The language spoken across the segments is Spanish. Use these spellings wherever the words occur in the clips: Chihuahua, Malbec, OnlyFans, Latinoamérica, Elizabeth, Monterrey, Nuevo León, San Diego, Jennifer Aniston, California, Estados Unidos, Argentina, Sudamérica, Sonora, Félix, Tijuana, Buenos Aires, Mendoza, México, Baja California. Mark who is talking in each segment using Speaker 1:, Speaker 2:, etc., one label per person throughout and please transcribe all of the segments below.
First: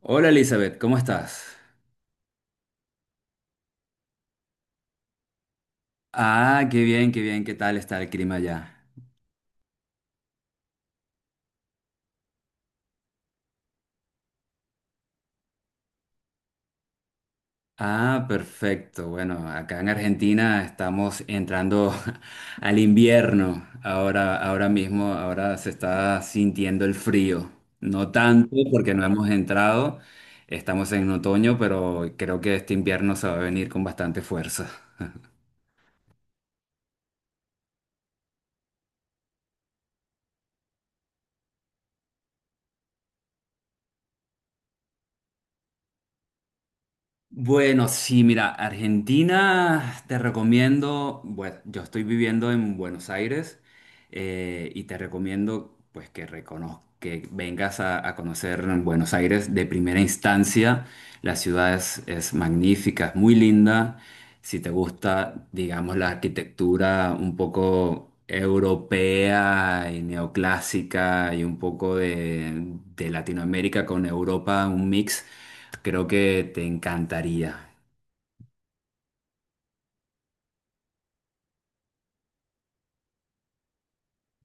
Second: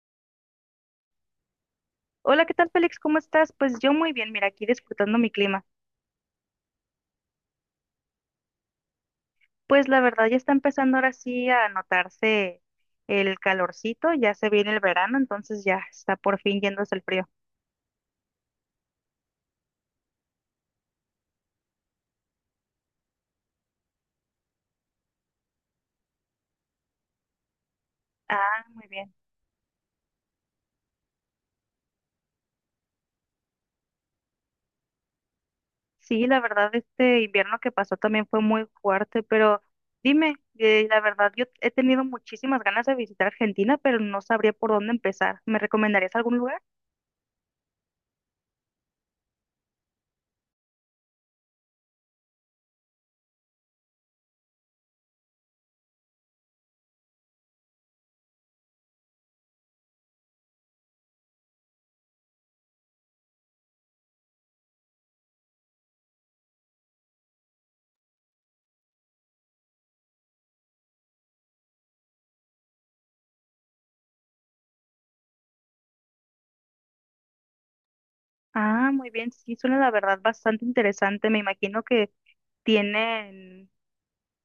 Speaker 1: Hola Elizabeth, ¿cómo estás?
Speaker 2: Hola, ¿qué tal, Félix? ¿Cómo estás? Pues yo muy bien, mira, aquí disfrutando mi clima.
Speaker 1: Ah, qué bien, qué bien, ¿qué tal está el clima allá?
Speaker 2: Pues la verdad ya está empezando ahora sí a notarse el calorcito, ya se viene el verano, entonces ya está por fin yéndose el frío.
Speaker 1: Ah, perfecto. Bueno, acá en Argentina estamos entrando al invierno. Ahora mismo, ahora se está sintiendo el frío. No tanto
Speaker 2: Ah, muy
Speaker 1: porque no
Speaker 2: bien.
Speaker 1: hemos entrado, estamos en otoño, pero creo que este invierno se va a venir con bastante fuerza.
Speaker 2: Sí, la verdad este invierno que pasó también fue muy fuerte, pero dime, la verdad yo he tenido muchísimas ganas de visitar Argentina, pero no sabría por dónde empezar. ¿Me recomendarías algún lugar?
Speaker 1: Bueno, sí, mira, Argentina te recomiendo, bueno, yo estoy viviendo en Buenos Aires y te recomiendo pues que que vengas a conocer Buenos Aires de primera instancia. La ciudad es magnífica, es muy linda. Si te gusta, digamos, la arquitectura un poco europea y neoclásica y un poco de Latinoamérica con Europa, un mix. Creo que te encantaría.
Speaker 2: Ah, muy bien, sí, suena la verdad bastante interesante. Me imagino que tienen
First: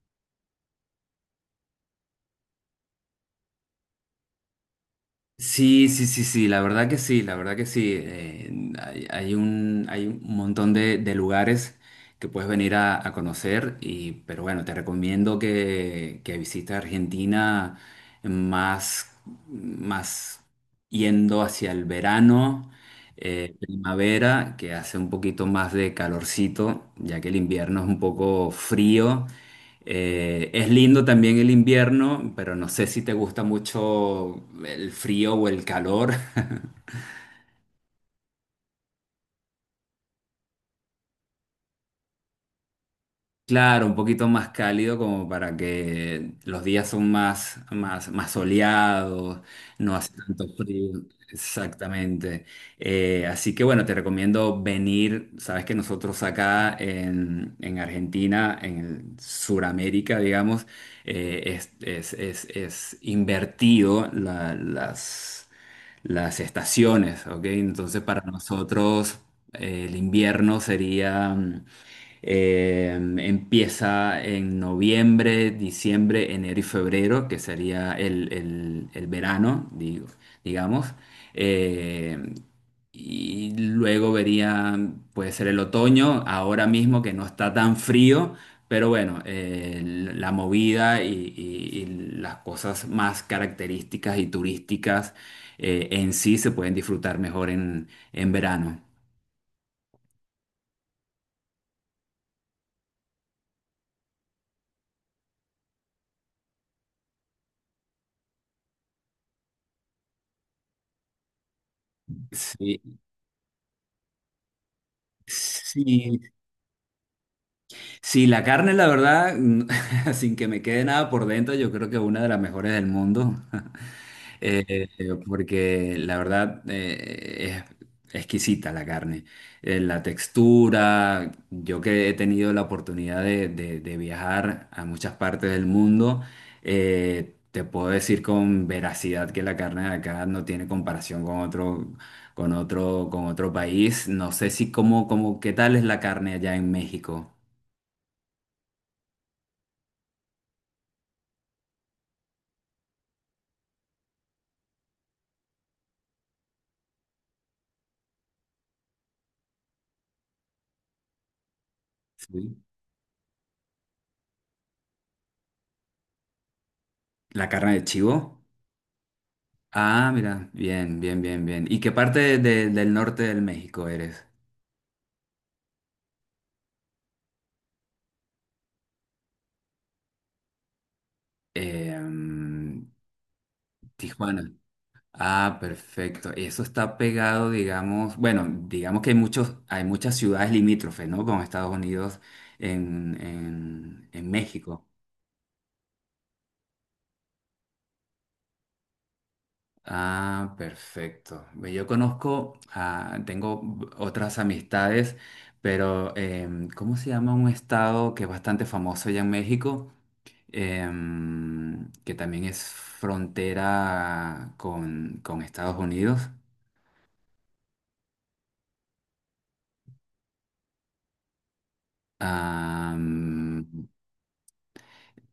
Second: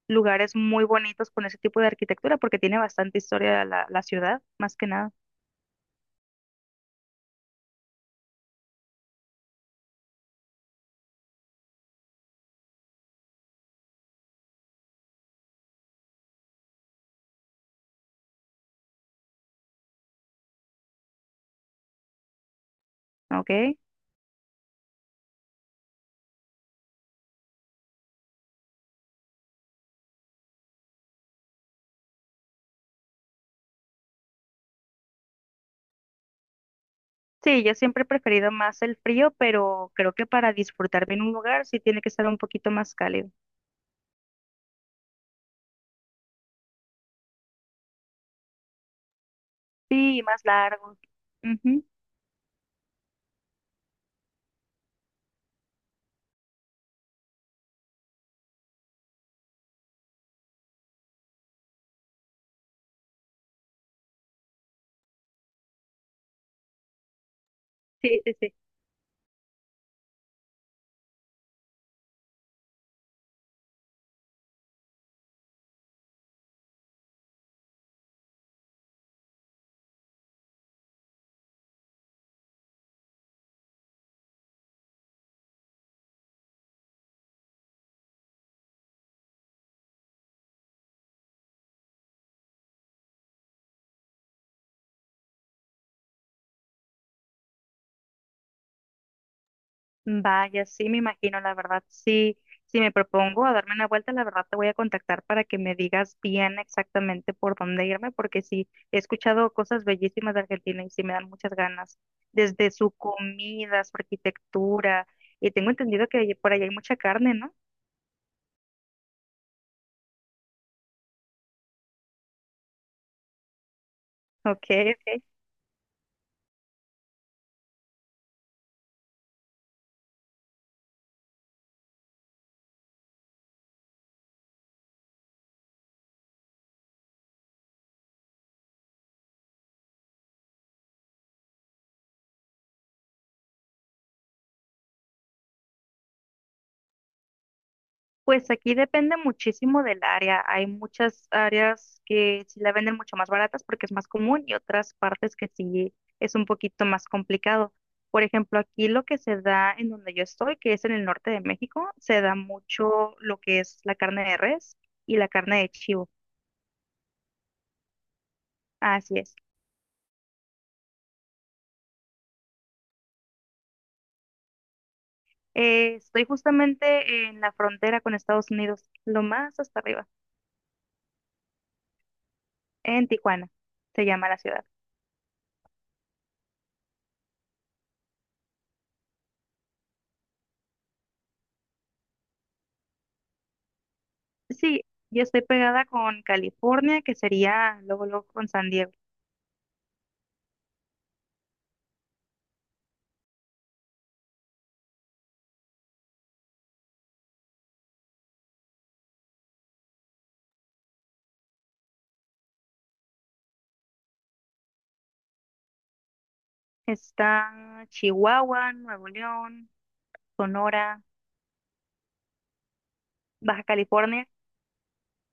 Speaker 2: lugares muy bonitos con ese tipo de arquitectura porque tiene bastante historia la ciudad, más que nada,
Speaker 1: Sí, la verdad que sí, la verdad que sí. Hay un montón de lugares que puedes venir a conocer, y, pero bueno, te recomiendo que visites Argentina más, más yendo hacia el verano,
Speaker 2: ¿ok?
Speaker 1: primavera, que hace un poquito más de calorcito, ya que el invierno es un poco frío. Es lindo también el invierno, pero no sé si te gusta mucho el frío o el calor.
Speaker 2: Sí, yo siempre he preferido más el frío, pero creo que para disfrutar bien un lugar sí tiene que estar un poquito más cálido.
Speaker 1: Claro, un poquito más cálido como para que los días son más soleados, no hace
Speaker 2: Sí, más
Speaker 1: tanto frío.
Speaker 2: largo. Ujú.
Speaker 1: Exactamente. Así que bueno, te recomiendo venir. Sabes que nosotros acá en Argentina, en Sudamérica, digamos, es invertido las estaciones, ¿ok? Entonces para
Speaker 2: Sí, sí, sí.
Speaker 1: nosotros el invierno sería eh, empieza en noviembre, diciembre, enero y febrero, que sería el verano, digo, digamos. Eh, y luego vería, puede ser el otoño, ahora mismo que no está tan frío, pero bueno, la movida y las cosas más características y turísticas en sí se pueden disfrutar mejor en verano.
Speaker 2: Vaya, sí, me imagino, la verdad, sí, si me propongo a darme una vuelta, la verdad te voy a contactar para que me digas bien exactamente por dónde irme, porque sí, he escuchado cosas bellísimas de Argentina y sí me dan muchas ganas, desde
Speaker 1: Sí,
Speaker 2: su comida, su arquitectura, y tengo entendido que
Speaker 1: sí,
Speaker 2: por allá hay mucha carne, ¿no?
Speaker 1: Sí, la carne, la verdad, sin que me quede nada por dentro, yo creo que es una de las mejores del mundo.
Speaker 2: Ok, ok.
Speaker 1: Porque la verdad es exquisita la carne. La textura, yo que he tenido la oportunidad de viajar a muchas partes del mundo, te puedo decir con veracidad que la carne de acá no tiene comparación con otro, con otro, con otro país. No sé si qué tal es la carne allá en México.
Speaker 2: Pues aquí depende muchísimo del área. Hay muchas áreas que sí la venden mucho más baratas porque es más común y otras partes que sí es un poquito más complicado. Por ejemplo, aquí lo que se da en donde yo estoy, que es en el norte de México, se da
Speaker 1: Sí.
Speaker 2: mucho lo que es la carne de res y la carne de chivo.
Speaker 1: La carne de chivo.
Speaker 2: Así es.
Speaker 1: Ah, mira, bien, bien, bien, bien. ¿Y qué parte del norte del México eres?
Speaker 2: Estoy justamente en la frontera con Estados Unidos, lo más hasta arriba,
Speaker 1: Eh, mm,
Speaker 2: en Tijuana, se llama la
Speaker 1: Tijuana.
Speaker 2: ciudad.
Speaker 1: Ah, perfecto. Eso está pegado, digamos, bueno, digamos que hay muchos, hay muchas ciudades limítrofes, ¿no? Con Estados Unidos en
Speaker 2: Sí,
Speaker 1: México.
Speaker 2: yo estoy pegada con California, que sería luego, luego con San Diego.
Speaker 1: Ah, perfecto. Ve, yo conozco, ah, tengo otras amistades, pero em, ¿cómo se llama un estado que es bastante famoso allá en México? Em, que también es frontera con Estados Unidos.
Speaker 2: Está Chihuahua, Nuevo León, Sonora, Baja
Speaker 1: Am,
Speaker 2: California.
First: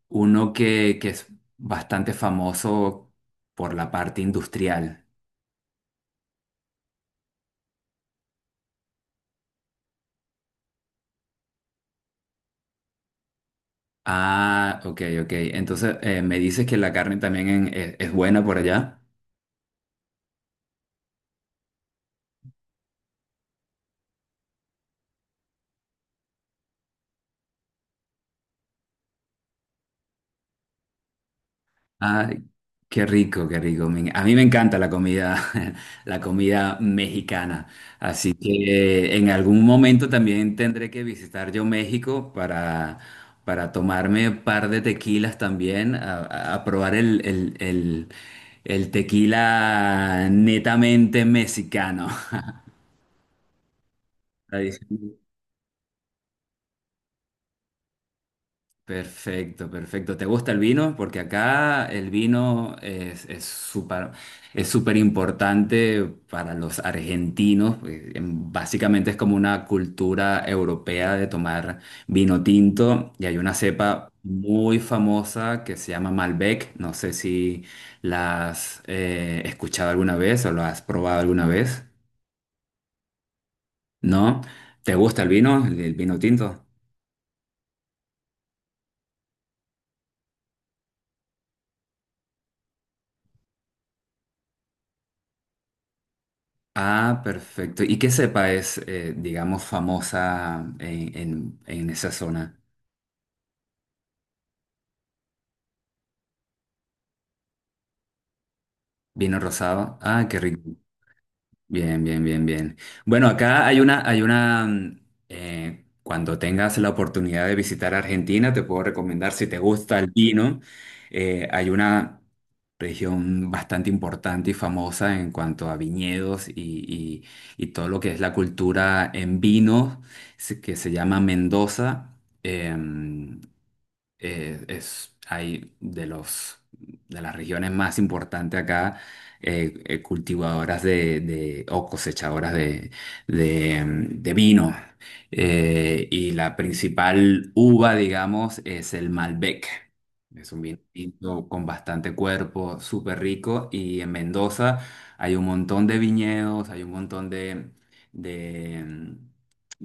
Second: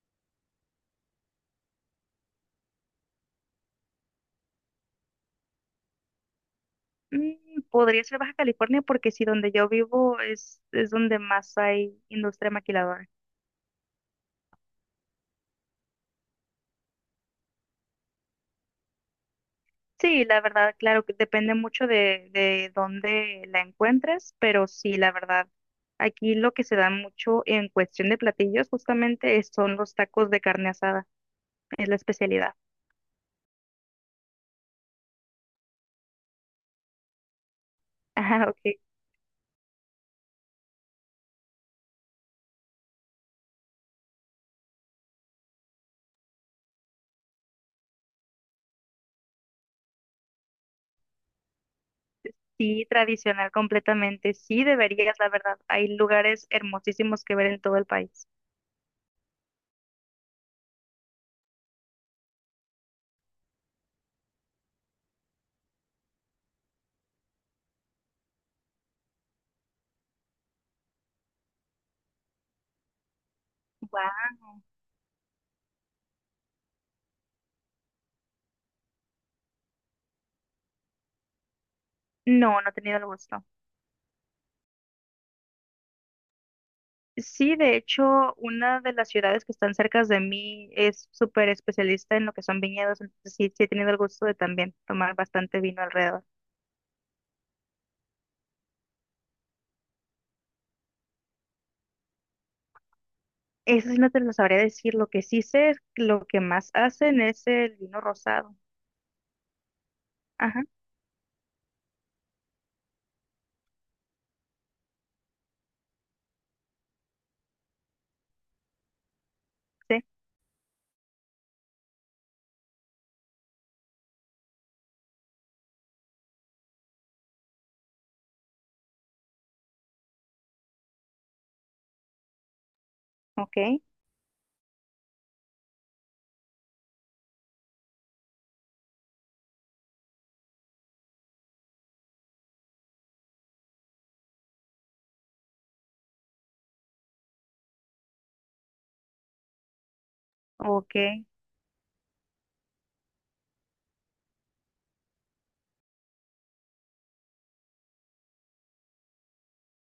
Speaker 1: uno que es bastante famoso por la parte industrial.
Speaker 2: Mm, podría ser Baja California porque sí, donde yo vivo es donde más hay industria maquiladora.
Speaker 1: Ah, ok, ok. Entonces, me dices que la carne también es buena por allá.
Speaker 2: Sí, la verdad, claro que depende mucho de dónde la encuentres, pero sí, la verdad, aquí lo que se da mucho en cuestión de platillos justamente son los tacos de carne asada, es la
Speaker 1: Ay,
Speaker 2: especialidad.
Speaker 1: qué rico, qué rico. A mí me encanta la comida, la comida mexicana. Así
Speaker 2: Ah, ok.
Speaker 1: que en algún momento también tendré que visitar yo México para tomarme un par de tequilas también, a probar el tequila netamente mexicano.
Speaker 2: Sí, tradicional completamente. Sí, deberías, la verdad. Hay lugares hermosísimos que ver en todo el país.
Speaker 1: Perfecto, perfecto. ¿Te gusta el vino? Porque acá el vino es súper importante para los argentinos. Eh, básicamente es como una cultura europea de tomar vino tinto y hay una cepa
Speaker 2: Guau.
Speaker 1: muy famosa que se llama Malbec. No sé si la has escuchado alguna vez o lo has probado alguna vez.
Speaker 2: No, no he tenido el gusto.
Speaker 1: ¿No? ¿Te gusta el vino, el vino tinto?
Speaker 2: Sí, de hecho, una de las ciudades que están cerca de mí es súper especialista en lo que son viñedos, entonces sí, sí he tenido el gusto de también tomar bastante vino alrededor.
Speaker 1: Ah, perfecto. ¿Y qué cepa es, digamos, famosa en esa zona?
Speaker 2: Eso sí no te lo sabría decir. Lo que sí sé, es que lo que más hacen es el vino rosado.
Speaker 1: ¿Vino rosado? Ah, qué
Speaker 2: Ajá,
Speaker 1: rico. Bien, bien, bien, bien. Bueno, acá hay una, cuando tengas la oportunidad de visitar Argentina, te puedo recomendar, si te gusta
Speaker 2: sí,
Speaker 1: el vino, hay una región bastante importante y famosa en cuanto a viñedos y todo lo que es la cultura en vino, que se llama Mendoza. Em,
Speaker 2: ok,
Speaker 1: es hay de los de las regiones más importantes acá, cultivadoras o cosechadoras de vino. Y la principal uva, digamos, es el Malbec. Es un vino
Speaker 2: ok.
Speaker 1: tinto con bastante cuerpo, súper rico. Y en Mendoza hay un montón de viñedos, hay un montón de, mm,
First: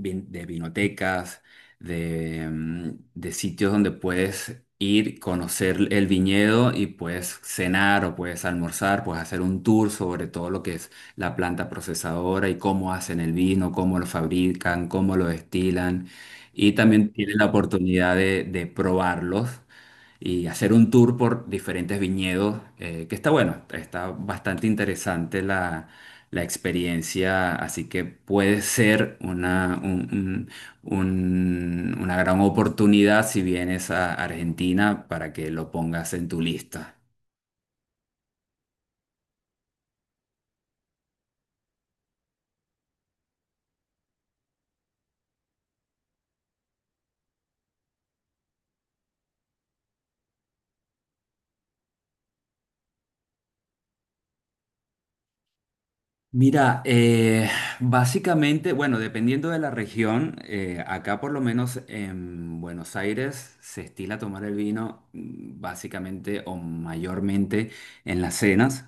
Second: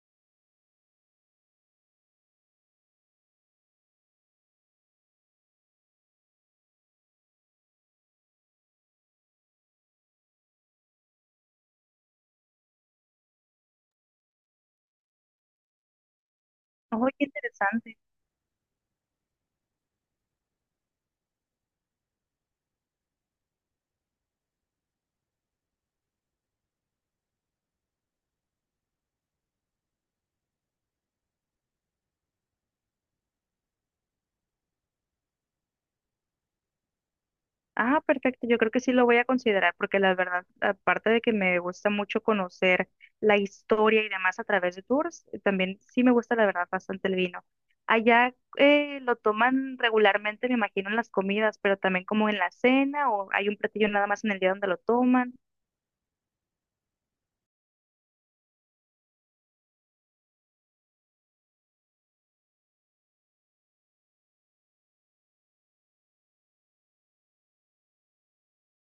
Speaker 1: de vinotecas de, mm, de sitios donde puedes ir, conocer el viñedo y puedes cenar o puedes almorzar, puedes hacer un tour sobre todo lo que es la planta procesadora y cómo hacen el vino, cómo lo fabrican, cómo lo destilan. Y
Speaker 2: Oh,
Speaker 1: también
Speaker 2: qué
Speaker 1: tienes la
Speaker 2: interesante.
Speaker 1: oportunidad de probarlos y hacer un tour por diferentes viñedos, que está bueno, está bastante interesante la, la experiencia, así que puede ser una gran oportunidad si vienes a Argentina para que lo pongas en tu lista.
Speaker 2: Ah, perfecto. Yo creo que sí lo voy a considerar porque la verdad, aparte de que me gusta mucho conocer la historia y demás a través de tours, también sí me gusta la verdad bastante el vino. Allá lo toman regularmente, me imagino, en las comidas, pero también como en la cena o hay un platillo nada más en el día donde lo toman.
Speaker 1: Mira, básicamente, bueno, dependiendo de la región, acá por lo menos en Buenos Aires se estila tomar el vino básicamente o mayormente en las cenas,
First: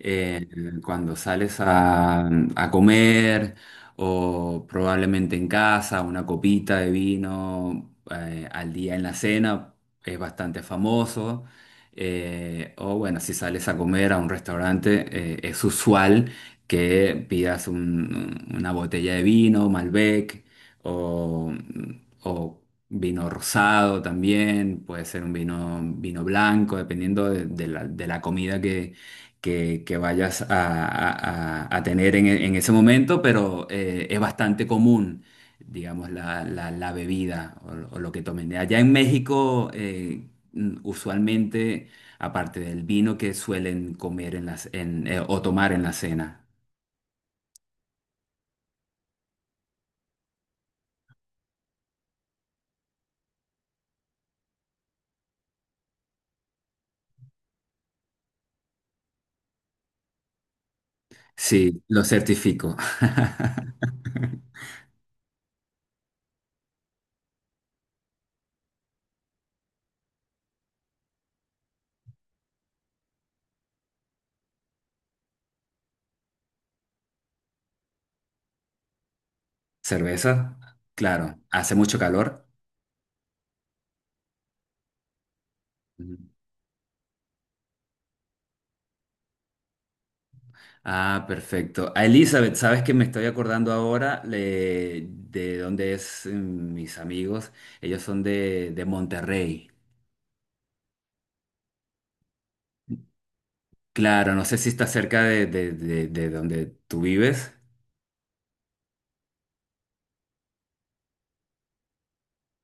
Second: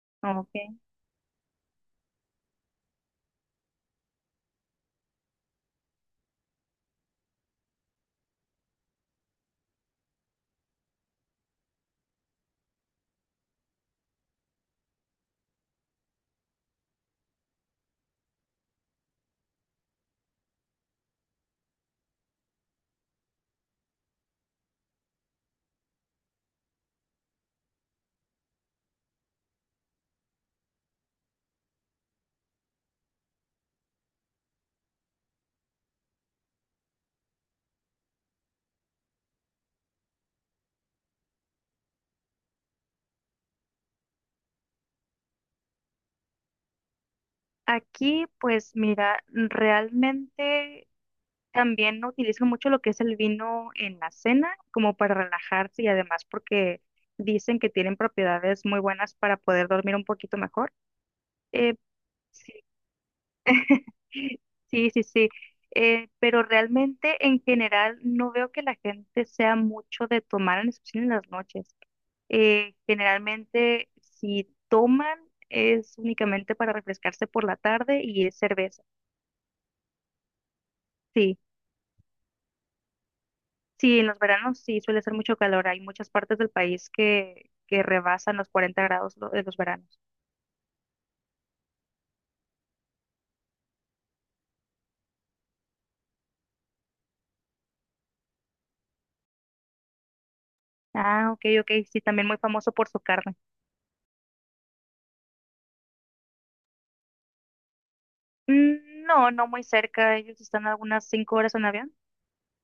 Speaker 1: eh,
Speaker 2: Ok.
Speaker 1: cuando sales a comer o probablemente en casa, una copita de vino al día en la cena es bastante famoso. Eh, o bueno, si sales a comer a un restaurante, es usual que pidas una botella de vino, Malbec, o, o vino rosado también, puede ser un vino, vino blanco, dependiendo de la comida que vayas a tener en ese momento, pero es bastante común. Digamos, la bebida o lo que tomen. Allá en México, mm, usualmente, aparte del vino que suelen comer o tomar en la cena.
Speaker 2: Aquí, pues mira, realmente también utilizan mucho lo que es el vino en la cena, como para relajarse y además porque dicen que tienen propiedades muy buenas para poder dormir un poquito mejor. Eh,
Speaker 1: Sí, lo
Speaker 2: sí.
Speaker 1: certifico.
Speaker 2: Sí, sí, sí. Pero realmente en general no veo que la gente sea mucho de tomar, en especial en las noches. Generalmente si toman es únicamente para refrescarse por la tarde y es cerveza.
Speaker 1: ¿Cerveza?
Speaker 2: Sí.
Speaker 1: Claro, hace mucho calor.
Speaker 2: Sí, en los veranos sí suele ser mucho calor. Hay muchas
Speaker 1: Ujú.
Speaker 2: partes del país que rebasan los 40 grados en los veranos.
Speaker 1: Ah, perfecto. A Elizabeth, ¿sabes que me estoy acordando ahora de dónde es mis amigos? Ellos son de Monterrey.
Speaker 2: Ah, ok, ok. Sí, también muy famoso por su carne.
Speaker 1: Claro, no sé si está cerca de donde tú vives.
Speaker 2: Mm, no, no muy cerca. Ellos están a algunas 5 horas en avión.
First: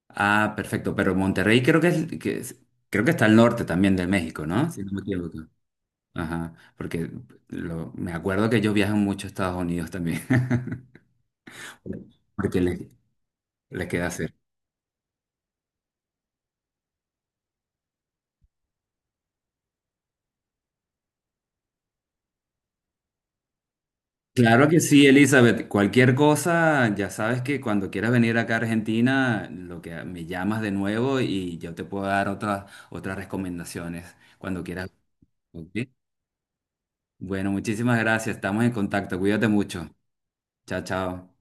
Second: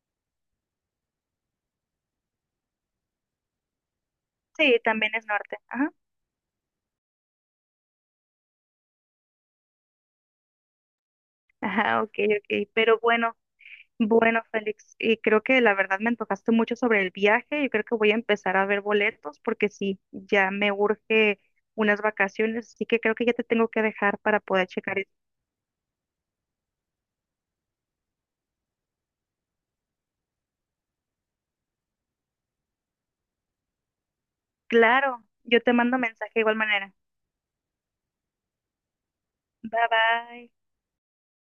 Speaker 1: Ah, perfecto, pero Monterrey creo creo que está al norte también de México, ¿no?
Speaker 2: Sí,
Speaker 1: Si no me
Speaker 2: también es
Speaker 1: equivoco.
Speaker 2: norte. Ajá.
Speaker 1: Ajá, porque me acuerdo que ellos viajan mucho a Estados Unidos también,
Speaker 2: Ajá, ok,
Speaker 1: porque
Speaker 2: ok.
Speaker 1: les,
Speaker 2: Pero bueno,
Speaker 1: les queda hacer.
Speaker 2: bueno, Félix. Y creo que la verdad me antojaste mucho sobre el viaje. Yo creo que voy a empezar a ver boletos porque sí, ya me urge unas vacaciones. Así que creo que ya te tengo que dejar para poder
Speaker 1: Claro que
Speaker 2: checar.
Speaker 1: sí, Elizabeth. Cualquier cosa, ya sabes que cuando quieras venir acá a Argentina, lo que me llamas de nuevo y yo te puedo dar otras recomendaciones cuando quieras.
Speaker 2: Claro, yo
Speaker 1: ¿Ok?
Speaker 2: te mando mensaje de igual manera.
Speaker 1: Bueno, muchísimas gracias. Estamos en contacto. Cuídate
Speaker 2: Bye
Speaker 1: mucho.
Speaker 2: bye.
Speaker 1: Chao, chao.